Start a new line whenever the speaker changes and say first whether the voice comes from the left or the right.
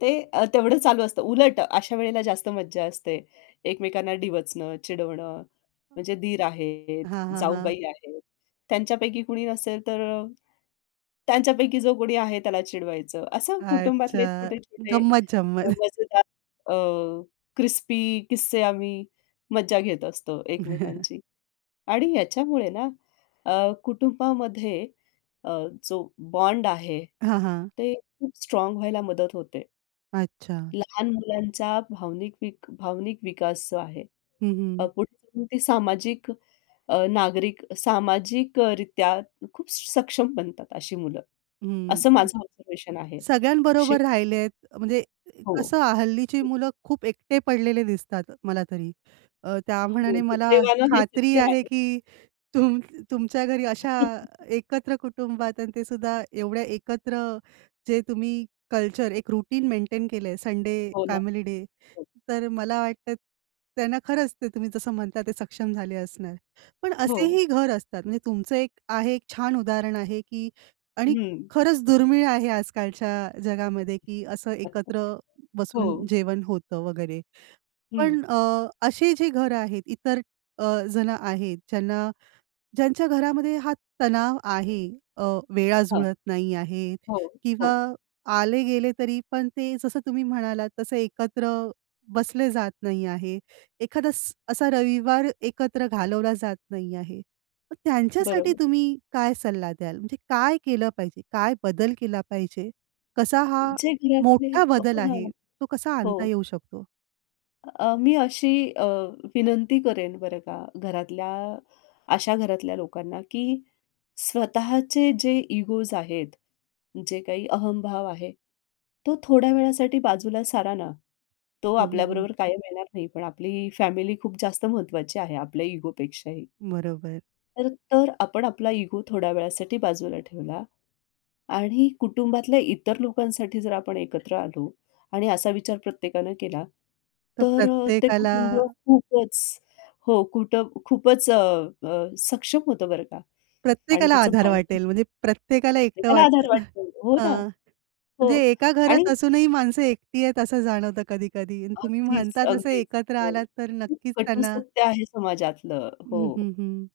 left: ते तेवढं चालू असतं. उलट अशा वेळेला जास्त मज्जा असते. एकमेकांना डिवचणं, चिडवणं, म्हणजे दीर आहेत,
right: हां, हां, हां.
left: जाऊबाई आहेत. त्यांच्यापैकी कुणी नसेल तर, त्यांच्यापैकी जो कोणी आहे त्याला चिडवायचं. असं कुटुंबातले
right: अच्छा.
left: छोटे-छोटे
right: गंमत-जंमत.
left: मजेदार, अ, क्रिस्पी किस्से आम्ही मज्जा घेत असतो एकमेकांची. आणि याच्यामुळे ना अ, कुटुंबामध्ये अ, जो बॉन्ड आहे
right: हां, हां.
left: ते खूप स्ट्राँग व्हायला मदत होते.
right: अच्छा.
left: लहान मुलांचा भावनिक वीक भावनिक विकास जो आहे.
right: हं, हं.
left: पुढे जाऊन ते सामाजिक अ, नागरिक सामाजिकरित्या खूप सक्षम बनतात अशी मुलं. असं
right: हं.
left: माझं ऑब्झर्वेशन आहे. शिव
right: सगळ्यांबरोबर राहिलेत म्हणजे
left: हो.
right: कसं हल्लीची
left: हो.
right: मुलं खूप एकटे पडलेले दिसतात मला तरी. अ, त्या
left: हो.
right: मानाने मला
left: दुर्दैवाने हे
right: खात्री
left: सत्य
right: आहे
left: आहे.
right: की तुम तुमच्या घरी अशा एकत्र कुटुंबात. आणि ते सुद्धा एवढ्या एकत्र जे तुम्ही कल्चर एक रुटीन मेंटेन केल संडे
left: हो ना.
right: फॅमिली डे
left: हो.
right: तर मला वाटत त्यांना खरंच ते तुम्ही जसं म्हणताय ते सक्षम झाले असणार. पण
left: हो.
right: असेही घर असतात म्हणजे तुमचं एक आहे एक छान उदाहरण आहे की आणि
left: हं.
right: खरंच दुर्मिळ आहे आजकालच्या जगामध्ये की असं एकत्र बसून
left: हो.
right: जेवण होतं वगैरे.
left: हं.
right: पण अ, असे जे घरं आहेत इतर अ, जणं आहेत ज्यांना ज्यांच्या घरामध्ये हा तणाव आहे. अ, वेळा
left: हां.
right: जुळत नाही आहे
left: हो, हो.
right: किंवा आले गेले तरी पण ते जसं तुम्ही म्हणालात तसं एकत्र बसले जात नाही आहे. एखादा स्स-असा रविवार एकत्र घालवला जात नाही आहे. मग त्यांच्यासाठी
left: बरोबर.
right: तुम्ही काय सल्ला द्याल. म्हणजे काय केलं पाहिजे? काय बदल केला पाहिजे? कसा हा
left: जे घरातले
right: मोठा बदल आहे
left: आहे.
right: तो कसा
left: [unintelligible]
right: आणता
left: हो.
right: येऊ शकतो?
left: अ, मी अशी अ, विनंती करेन बरं का घरातल्या अशा घरातल्या लोकांना की स्वतःचे जे इगोज आहेत. जे काही अहम भाव आहे तो थोड्या वेळासाठी बाजूला सारा ना. तो
right: हं, हं, हं.
left: आपल्याबरोबर कायम येणार नाही पण आपली फॅमिली खूप जास्त महत्त्वाची आहे आपल्या इगो पेक्षाही.
right: बरोबर.
left: तर तो आपण आपला इगो थोड्या वेळासाठी बाजूला ठेवला. आणि कुटुंबातल्या इतर लोकांसाठी जर आपण एकत्र आलो. आणि असा विचार प्रत्येकानं केला
right: तर
left: तर ते
right: प्रत्येकाला
left: कुटुंब खूपच हो. कुठं खूपच अ, सक्षम होतं बरं का आणि
right: प्रत्येकाला
left: त्याचं
right: आधार
left: बॉन्डिंग.
right: वाटेल म्हणजे प्रत्येकाला एकटं
left: प्रत्येकाला
right: वाटतं.
left: आधार वाटतो हो ना.
right: हां.
left: हो.
right: म्हणजे एका
left: आणि
right: घरात असूनही माणसं एकटी आहेत असं जाणवतं कधी-कधी. आणि तुम्ही
left: अगदीच,
right: म्हणता तसं
left: अगदीच.
right: एकत्र आलात तर
left: खूप
right: नक्कीच
left: कटू
right: त्यांना
left: सत्य आहे समाजातलं
right: हं,
left: हो.
right: हं, हं.